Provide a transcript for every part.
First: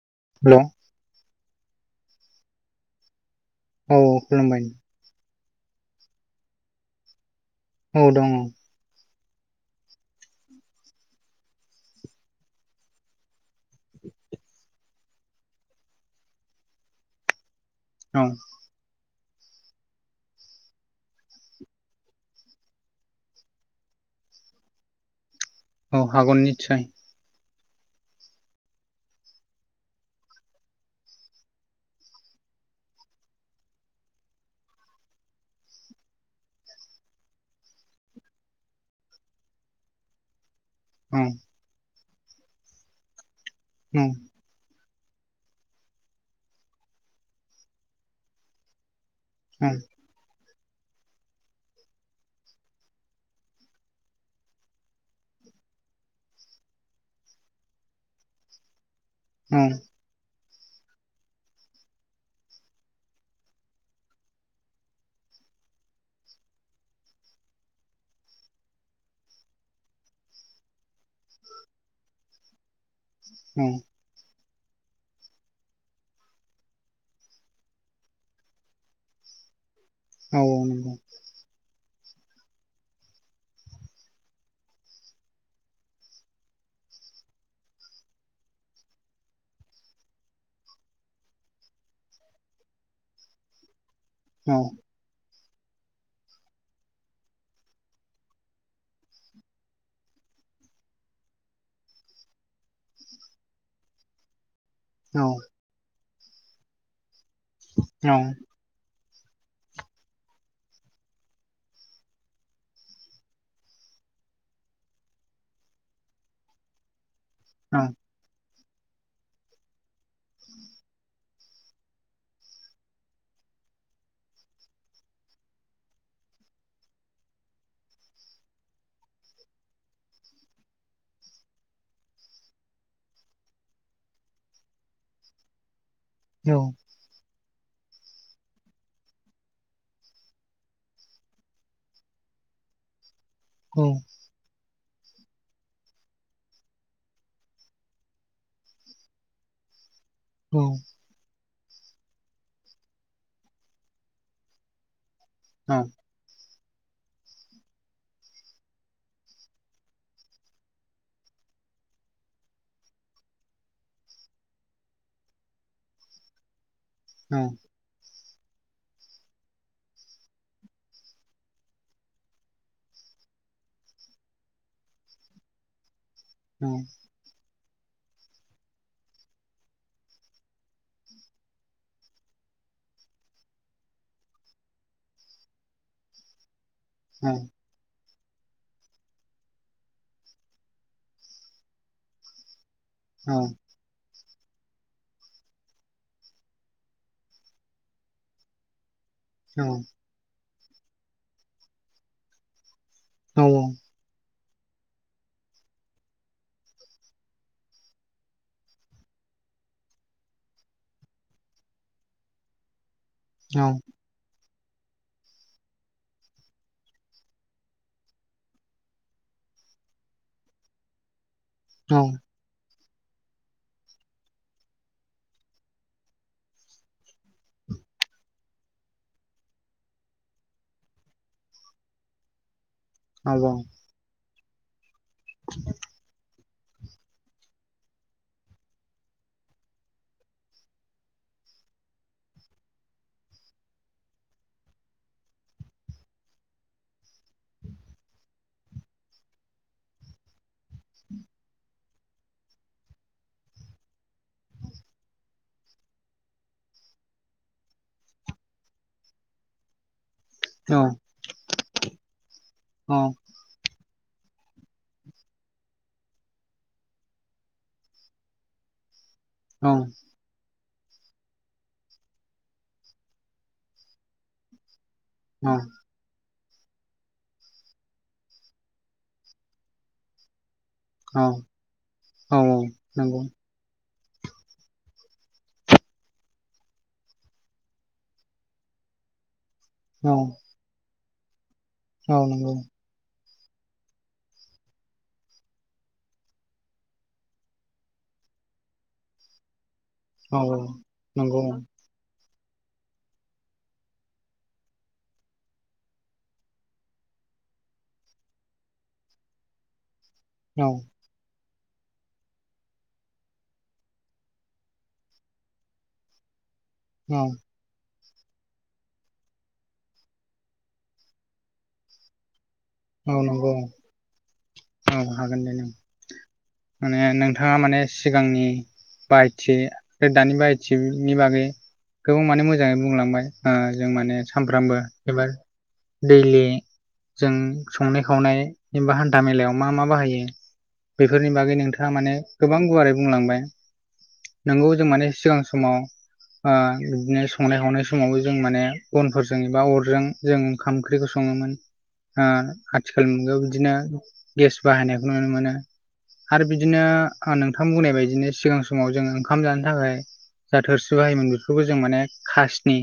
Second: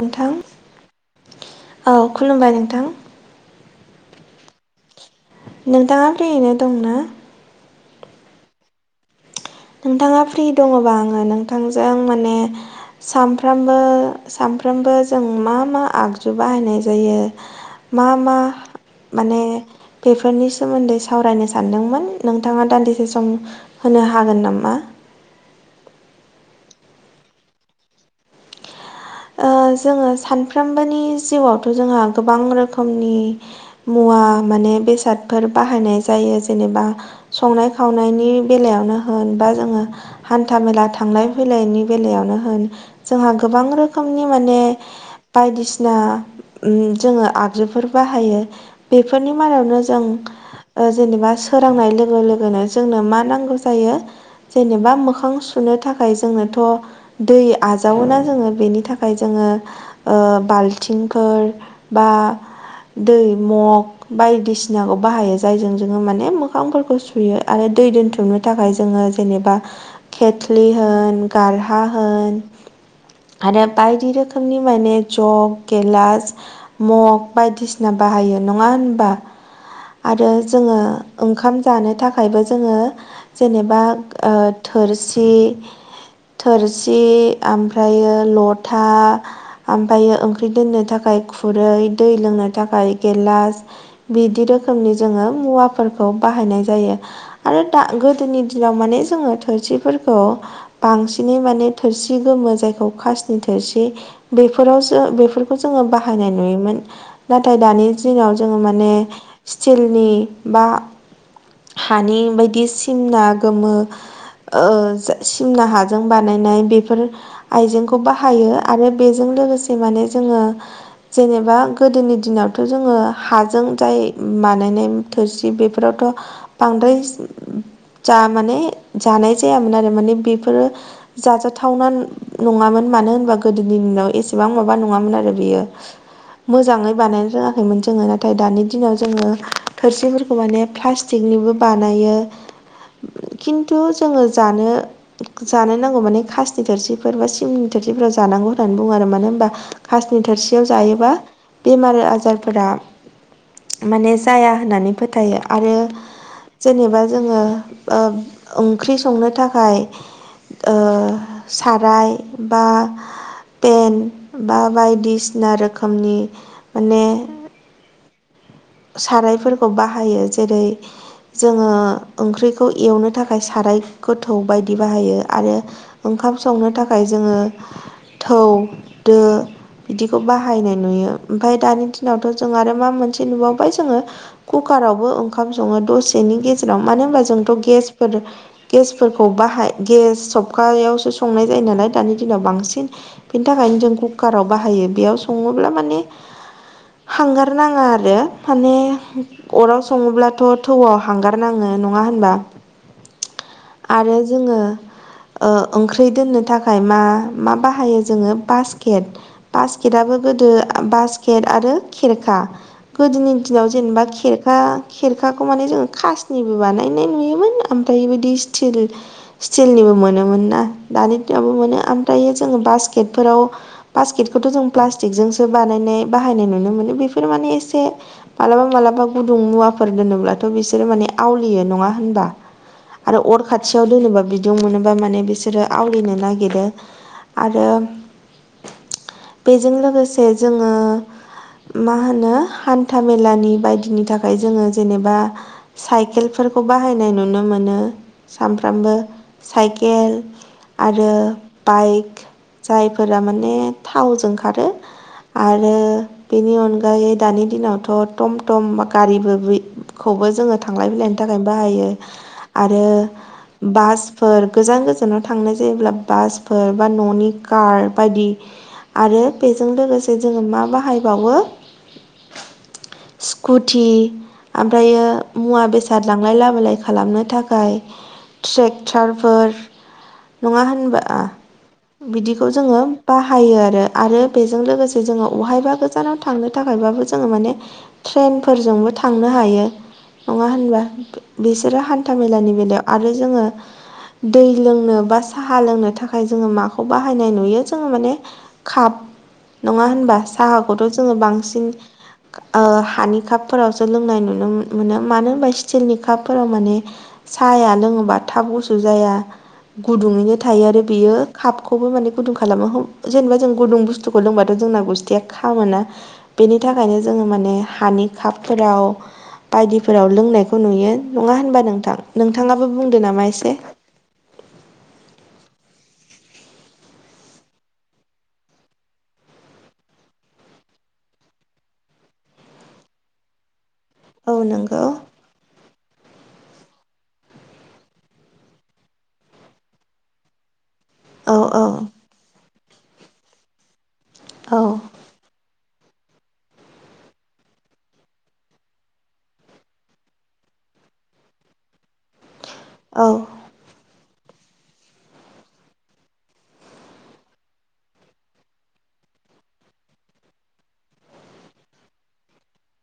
नोंथां हेलौ औ खुलुमबाय नोंथां औ खुलुमबाय नोंथाङा फ्रियैनो दं ना औ दङ नोंथाङा फ्रि दङबा आङो नोंथांजों माने सानफ्रामबो सानफ्रामबो जों मा मा आगजु बाहायनाय जायो मा औ मा माने बेफोरनि सोमोन्दै सावरायनो सानदोंमोन नोंथाङा दान्दिसे सम होनो हागोन नामा औ हागोन नितसय ओ जोङो सानफ्रोमबोनि जिउआवथ' जोंहा गोबां रोखोमनि मुवा माने बेसादफोर बाहायनाय जायो जेनेबा संनाय खावनायनि बेलायावनो होन बा जोङो हान्था मेला था औ थांलाय फैलायनि बेलायावनो होन जोंहा गोबां औ रोखोमनि माने बायदिसिना उम जोङो आगजुफोर बाहायो बेफोरनि औ मादावनो जों ओ जेनेबा सोरांनाय लोगो लोगोनो जोंनो मा नांगौ जायो जेनेबा मोखां सुनो थाखाय जोंनोथ' दै आजावोना जोङो बेनि फाय जोङो औ ओ बाल्थिंफोर बा दै मग बायदिसिनाखौ बाहायो जायजों जोङो माने मोखांफोरखौ सुयो आरो दै दोनथुमो थाखाय जोङो जेनेबा खेथ्लि होन गारहा होन औ आरो बायदि रोखोमनि माने जग गेलास मग बायदिसिना बाहायो नङा होनबा आरो औ जोङो नंगौ ओंखाम जानो थाखायबो जोङो जेनेबा ओ थोरसि थोरसि ओमफ्रायो लथा ओमफ्रायो ओंख्रि दोननो थाखाय खुरै दै लोंनो थाखाय गेलास बिदि औ रोखोमनि जोङो मुवाफोरखौ बाहायनाय जायो आरो दा गोदोनि दिनाव माने जोङो थोरसिफोरखौ बांसिनै माने थोरसि गोमो जायखौ खासनि थोरसि बैफोरावसो औ बेफोरखौ जोङो बाहायनाय नुयोमोन नाथाय दानि औ दिनाव जोङो माने स्टिलनि बा हानि बायदि सिमना गोमो ओ जो सिमना हाजों बानायनाय बेफोर आइजेंखौ बाहायो आरो बेजों लोगोसे माने जोङो जेनेबा गोदोनि दिनावथ' जोङो हाजों जाय बानायनाय थोरसि बेफोरावथ' बांद्राय जा माने जानाय जायामोन आरो माने बेफोरो जाजाथावना नङामोन मानो होनबा गोदोनि दिनाव एसेबां माबा नङामोन आरो बियो मोजाङै बानायनो रोङाखैमोन जोङो नाथाय दानि दिनाव जोङो थोरसिफोरखौ माने प्लास्टिकनिबो बानायो खिन्थु औ जोङो जानो जानो नांगौ माने खासनि थोरसि फोरबा सिमनि थोरसिफोराव जानांगौ होननानै बुङो आरो मानो होनबा खासनि थोरसियाव जायोबा बेमार आजारफोरा माने जाया होननानै फोथायो आरो जेनेबा जोङो ओ ओंख्रि संनो थाखाय ओ साराय बा पेन बा बायदिसिना रोखोमनि माने औ औ सारायफोरखौ बाहायो जेरै जोङो ओंख्रिखौ एवनो थाखाय साराय गोथौ बायदि बाहायो आरो। ओंखाम संनो थाखाय जोङो थौ दो बिदिखौ बाहायनाय नुयो ओमफाय दानि दिनावथ' जों आरो मा मोनसे नुबाव बाय जोङो कुकारावबो ओंखाम सङो दसेनि गेजेराव मानो होनबा जोंथ' गेस फोर गेसफोरखौ बाहाय गेस सबखायावसो संनाय जायो नालाय दानि दिनाव बांसिन बेनि थाखायनो जों कु काराव बाहायो बेयाव सङोब्ला माने हांगार नाङा आरो। माने अराव सङोब्लाथ' थौआव हांगार नाङो नङा होनबा? औ आरो जोङो ओ ओंख्रि दोननो थाखाय मा मा बाहायो जोङो बास्केट बास्केटआबो गोदो बास्केट आरो खेरखा गोदोनि दिनाव जेनेबा खेर खा खेरखाखौ माने जोङो खासनिबो बानायनाय नुयोमोन ओमफ्राय बिदि स्टिल स्टिलनिबो मोनोमोन ना दानि दिनावबो मोनो ओमफ्रायो जोङो बासकेटफोराव बास्केटखौथ' जों प्लास्टिकजोंसो बानायनाय बाहायनाय नुनो मोनो। बेफोर माने एसे मालाबा मालाबा गुदुं मुवाफोर दोनोब्लाथ' बिसोरो माने आवलियो नङा होनबा? आरो अर खाथियाव लोनोबा बिदुं मोनोबा माने बिसोरो आवलिनो नागिरो आरो बेजों लोगोसे जोङो मा होनो हान्था मेलानि बायदिनि थाखाय जोङो जेनेबा साइकेलफोरखौ बाहायनाय नुनो नुनो मोनो सानफ्रामबो साइकेल आरो बाइक जायफोरा माने थावजों खारो आरो बेनि अनगायै दानि दिनावथ' टमटम गारिबोखौबो जोङो थांलाय फैलायनि थाखायनो बाहायो आरो औ बासफोर गोजान गोजानाव थांनाय जायोब्ला बासफोर बा न'नि कार बायदि आरो बेजों लोगोसे जोङो मा बाहायबावो स्कुटि ओमफ्रायो मुवा बेसाद जा लांलाय लाबोलाय खालामनो थाखाय ट्रेक्टरफोर नङा होनबा औ बिदिखौ जोङो नंगौ बाहायो आरो। आरो बेजों लोगोसे जोङो अहायबा गोजानाव थांनो थाखायबाबो जोङो माने ट्रेनफोरजोंबो थांनो हायो नङा होनबा? बिसोरो औ हान्था नंगौ औ मेलानि बेलायाव आरो जोङो दै लोंनो बा साहा लोंनो थाखाय जोङो माखौ बाहायनाय नुयो जोङो माने काप नङा होनबा औ साहाखौथ' जोङो नंगौ बांसिन हानि कापफोरावसो लोंनाय नुनो मोनो मानो होनबा स्टिलनि कापफोराव माने साहाया लोङोबा थाब गुसु जाया गुदुङैनो थायो औ आरो बेयो कापखौबो माने गुदुं खालामो जेनेबा जों गुदुं बुस्थुखौ लोंबाथ' जोंना गुस्थिया खामोना बेनिथाखायनो जोङो औ माने हानि कापफोराव बायदिफोराव लोंनायखौ नुयो नङा होनबा नोंथां? नोंथाङाबो बुंदो औ नामा नंगौ एसे औ हागोन दे नों माने नोंथाङा माने सिगांनि बाहायथि आरो दानि बाहायथिनि बागै गोबां माने मोजाङै बुंलांबाय जों माने औ सामफ्रामबो नंगौ एबा दैलि जों संनाय खावनाय एबा हान्था मेलायाव मा मा बाहायो बेफोरनि औ बागै औ नोंथाङा माने गोबां गुवारै बुंलांबाय औ नंगौ जों माने सिगां समाव ओ बिदिनो संनाय खावनाय समावबो जों माने बनफोरजों एबा अरजों जों ओंखाम ओंख्रिखौ सङोमोन आ औ आथिखाल मुगायाव बिदिनो गेस बाहायनायखौ नुनो मोनो आरो बिदिनो नोंथां बुंनाय बायदिनो सिगां समाव जों ओंखाम जानो थाखाय जा थोरसि बाहायोमोन बेफोरखौ जों माने खासनि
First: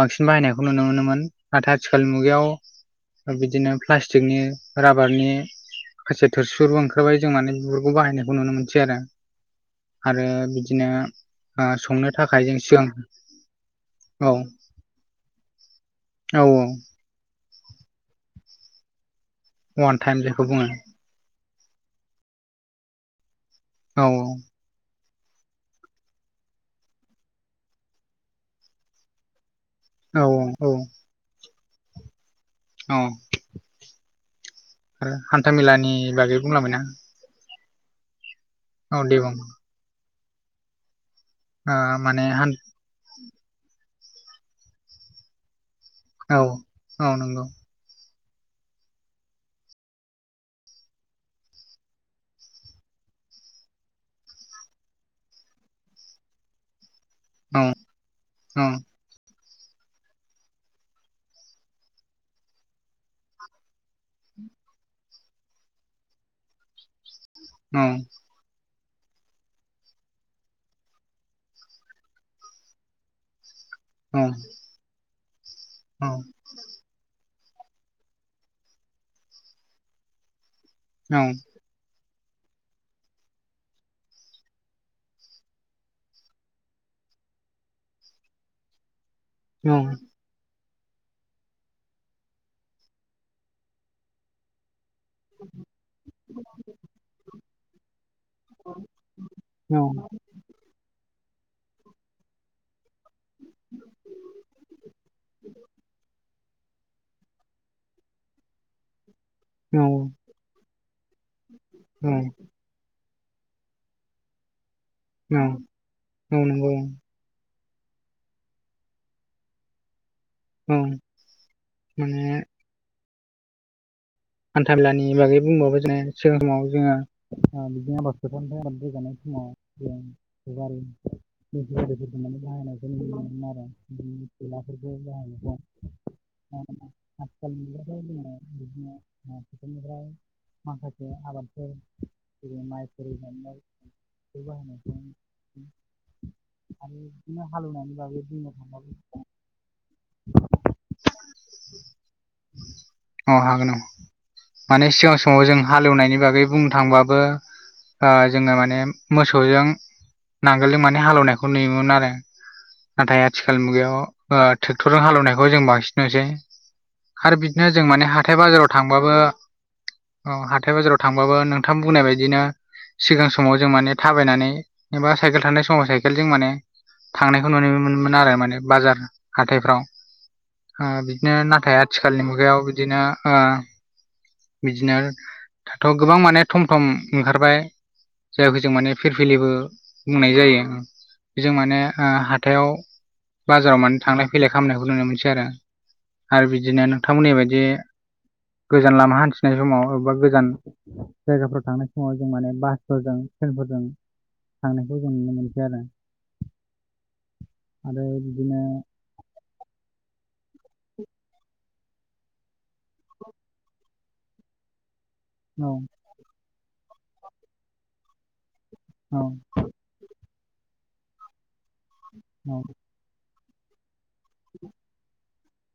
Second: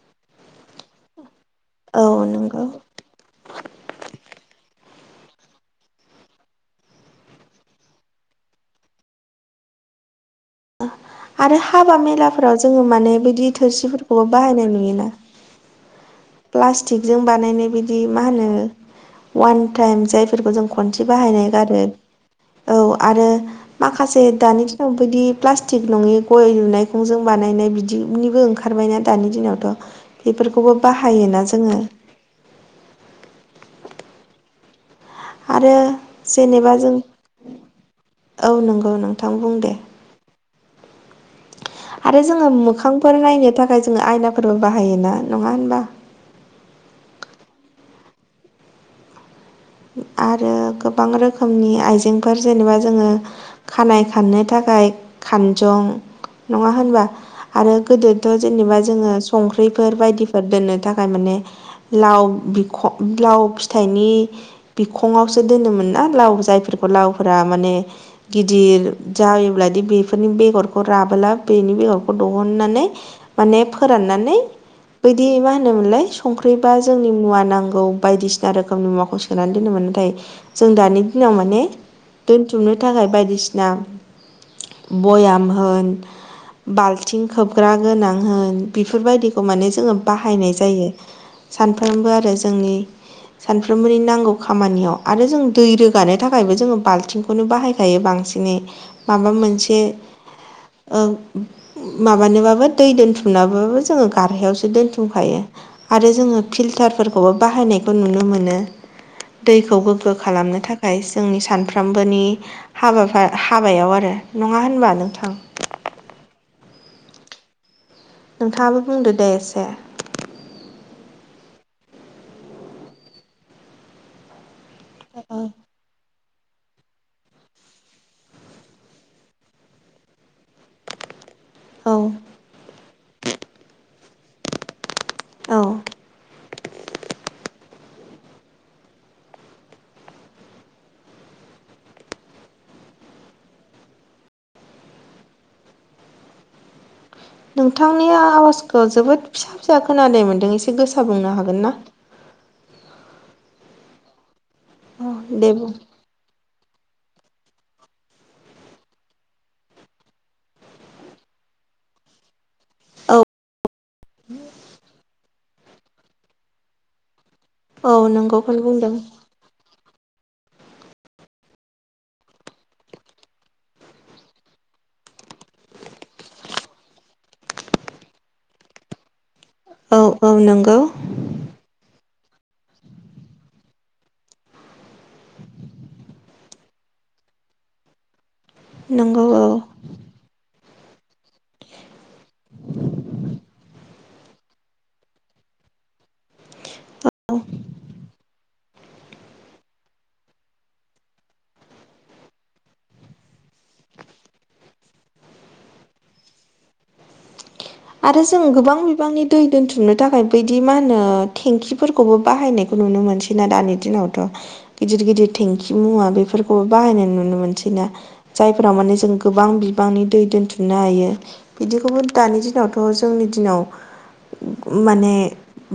बांसिन बाहायनायखौ नुनो मोनोमोन नाथाय औ आथिखालनि नंगौ मुगायाव बिदिनो प्लास्टिकनि राबारनि माखासे थोरसिफोरबो ओंखारबाय जों माने बिफोरखौ बाहायनायखौ नुनो मोनसै आरो आरो आरो बिदिनो हाबा संनो थाखाय मेलाफोराव जों जोङो सिगां माने बिदि थोरसिफोरखौबो औ औ प्लास्टिक जों बानायनाय बिदि मा होनो वान अवान टाइम जायखौ जायफोरखौ जों बुङो खनसे बिदि बाहायनाय गारो औ आरो औ माखासे दानि बिदि प्लास्टिक नङि गय दुनायखंजों बानायनाय बिदिनिबो ओंखारबायना दानि दिनावथ' औ औ बेफोरखौबो बाहायोना जोङो औ आरो आरो हान्थामेलानि बागै जेनेबा बुंलांबायना जों औ नंगौ नोंथां बुं दे ओ आरो माने जोङो हान मोखांफोर नायनो थाखाय जोङो आयनाफोरबो बाहायोना नङा होनबा औ औ नंगौ आरो गोबां रोखोमनि आइजेंफोर जेनेबा जोङो खानाय खाननो थाखाय खानजं नङा होनबा औ आरो गोदोथ' औ जेनेबा जोङो संख्रिफोर बायदिफोर दोननो थाखाय माने लाव बिख लाव फिथाइनि बिखङावसो दोनोमोन ना लाव जायफोरखौ लावफोरा माने नंगौ गिदिर जायोब्लादि बेफोरनि बेगरखौ राबोला बेनि बेगरखौ दिहुननानै माने फोराननानै बैदि मा होनोमोनलाय औ सं बै बा जोंनि मुवा नांगौ बायदिसिना रोखोमनि मुवाखौ सोनानै दोनोमोन नाथाय जों दानि दिनाव माने दोनथुमनो थाखाय बायदिसिना बयाम होन बाल्थिं खोबग्रा गोनां होन बेफोरबायदिखौ माने जोङो बा बहायनाय जायो सानफ्रोमबो आरो जोंनि सानफ्रोमबोनि नांगौ खामानियाव आरो जों दै रोगानो थाखायबो जोङो बाल्थिंखौनो बाहायखायो बांसिनै माबा मोनसे माबानोबाबो दै दोनथुमनाबाबो जोङो गारहायावसो दोनथुमखायो आरो जोङो फिल्टारफोरखौबो बाहायनायखौ नुनो मोनो दैखौ गोग्गो खालामनो थाखाय जोंनि सानफ्रोमबोनि हाबाफ हाबायाव आरो नङा होनबा नोंथां औ नंगौ नोंथाङाबो बुंदो दे एसे औ माने हान्थामेलानि बागै बुंबाबो सि समाव जोङो बिदिनो आबाद फथाम आबाद ज जानाय समाव जों औ [unintelligible] औ [unintelligible] बेफोरनिफ्राय माखासे आबादफोर जेरै माइफोर गायनाय बे [unintelligible] आरो [unintelligible] नोंथांनिया बुंनो आवाजखौ थांबाबो जोबोद फिसा फिसा खोनानाय मोन्दों एसे गोसा बुंनो हागोन ना औ हागोन औ माने औ सिगां समाव दे जों बुं हालेवनायनि बागै बुंनो थांबाबो ओ जोङो माने मोसौजों नांगोलजों माने हालेवनायखौ नुयोमोन आरो औ नाथाय आथिखाल मुगायाव ट्रेक्टरजों हालौनायखौ जों बांसिन नसै आरो बिदिनो जों औ माने हाथाय नंगौखौनो बाजाराव थां बुंदों हाथाय बाजाराव थांबाबो नोंथां बुंनाय बायदिनो सिगां समाव जों माने थाबायनानै एबा साइकेल थानाय समाव साइकेल जों माने थांनायखौ नुनो मोनोमोन आरो माने बाजार हाथायफ्राव औ औ नंगौ बिदिनो नाथाय आथिखालनि मुगायाव बिदिनो ओ बिदिनो दाथ' गोबां माने थम थम ओंखारबाय। जायखौ जों माने नंगौ फिरफिलिबो औ बुंनाय जायो। बेजों माने हाथायाव बाजाराव माने थांलाय फैलाय खालामनायखौ नुनो मोनसै आरो। आरो बिदिनो नोंथां बुंनाय बायदि गोजान लामा हान्थिनाय समाव एबा गोजान। जायगाफोराव थांनाय समाव जों माने बासफोरजों ट्रेनफोरजों थांनायखौ जों नुनो मोनसै आरो। आरो जों गोबां बिबांनि। दै दोनथुमनो थाखाय बैदि मा होनो टेंखिफोरखौबो बाहायनाय नुनो मोनसैना दानि दिनावथ गिदिर गिदिर थेंखि औ मुवा बेफोर बाहायनाय नुनो मोनसैना जायफोरा माने जों औ गोबां बिबांनि दै दोनथुमनो हायो बिदिखौबो दानि औ दिनावथ' जोंनि दिनाव माने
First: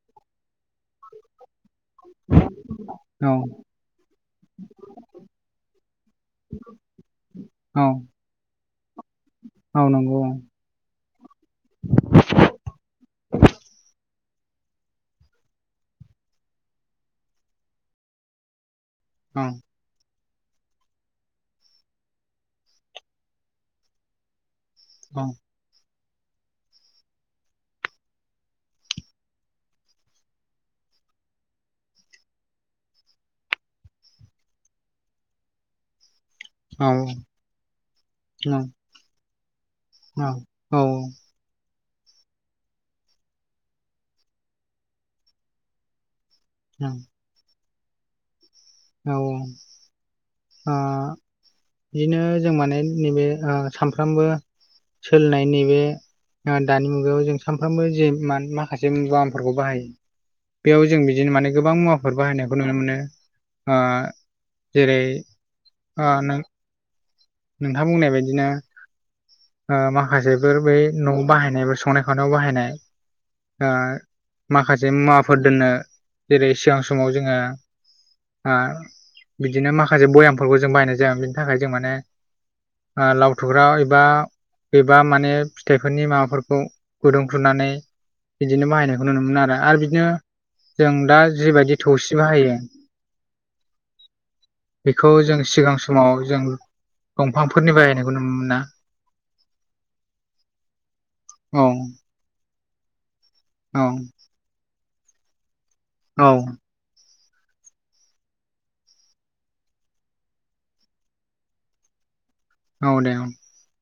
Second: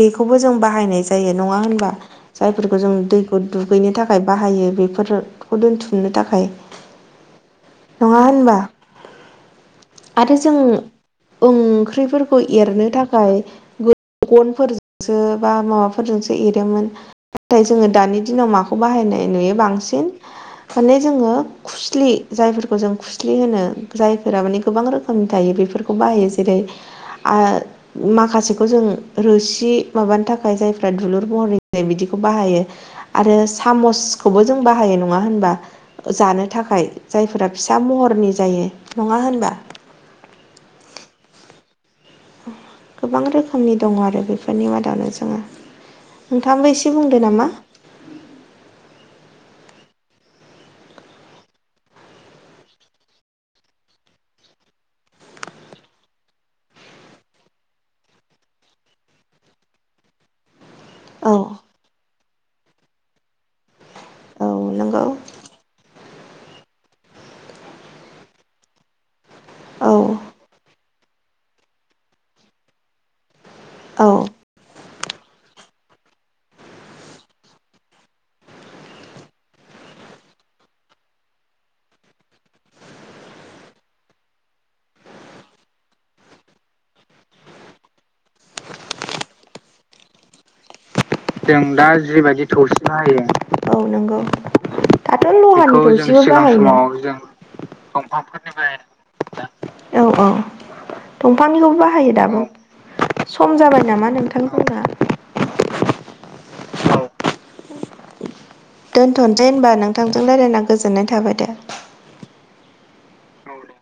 बेखौबो जों बाहायनाय जायो नङा होनबा? जायफोरखौ जों औ दैखौ दुगैनो थाखाय बाहायो बेफोर बेखौ दोनथुमनो थाखाय औ नङा होनबा औ नंगौ आरो औ जों ओम ओंख्रिफोरखौ एरनो थाखाय गनफोरजोंसो बा माबाफोरजोंसो एरोमोन नाथाय जोंङो दानि दिनाव माखौ बाहायनाय औ नुयो बांसिन माने जोङो खुस्लि जायफोरखौ जों खुस्लि होनो। जायफोरा माने गोबां औ रोखोमनि थायो बेफोरखौ बाहायो जेरै माखासेखौ जों रोसि माबानि थाखाय जायफ्रा दुलुर महरै बिदिखौ बाहायो‌। आरो सामसखौबो जों बाहायो नङा होनबा जानो ओ थाखाय औ जायफोरा फिसा महरनि जायो नङा होनबा? औ औ। गोबां रोखोमनि दङ आरो बेफोरनि मादावनो जोङो ओ नोंथांबो औ एसे बुंदो नामा? औ आ बिदिनो जों माने नैबे सामफ्रामबो सोलिनाय नैबे दानि मुगायाव जों सानफ्रामबो जे म माखासे मुवाफोरखौ बाहायो। बेयाव जों औ बिदिनो माने गोबां मुवाफोर बाहायनायखौ नुनो मोनो। औ जेरै नंगौ आ नोंथाङा नोंथां बुंनाय बायदिनो औ माखासे बेफोर बै न'आव बाहायनाय ब संनाय खावनायाव बाहायनाय दा औ माखासे मुवाफोर दोननो जेरै सिगां समाव जोंङो बिदिनो माखासे भयामफोरखौ जों बायनाय जाया बिनि थाखाय जों माने लाव थुग्रा एबा गबा माने फिथाइफोरनि माबाफोरखौ गुदुं खुरनानै बिदिनो बाहायनायखौ नुनो मोनो आरो बिदिनो जों दा जों जिबायदि दा थौसि जिबायदि बाहायो थौसि होयो औ नंगौ। बेखौ दाथ' जों सिगां लहानि समाव फसे जों बाहायनाय दंफांफोरनि बाहायनायखौ नुनो दफांनि मोना अ औ। औ दंफांनिखौबो बाहायो दाबो सम जाबाय औ नामा नोंथां। औ। दोनथ'नोसै होनबा नोंथांजों राय्लायना गोजोननाय थाबाय। औ दे। औ दे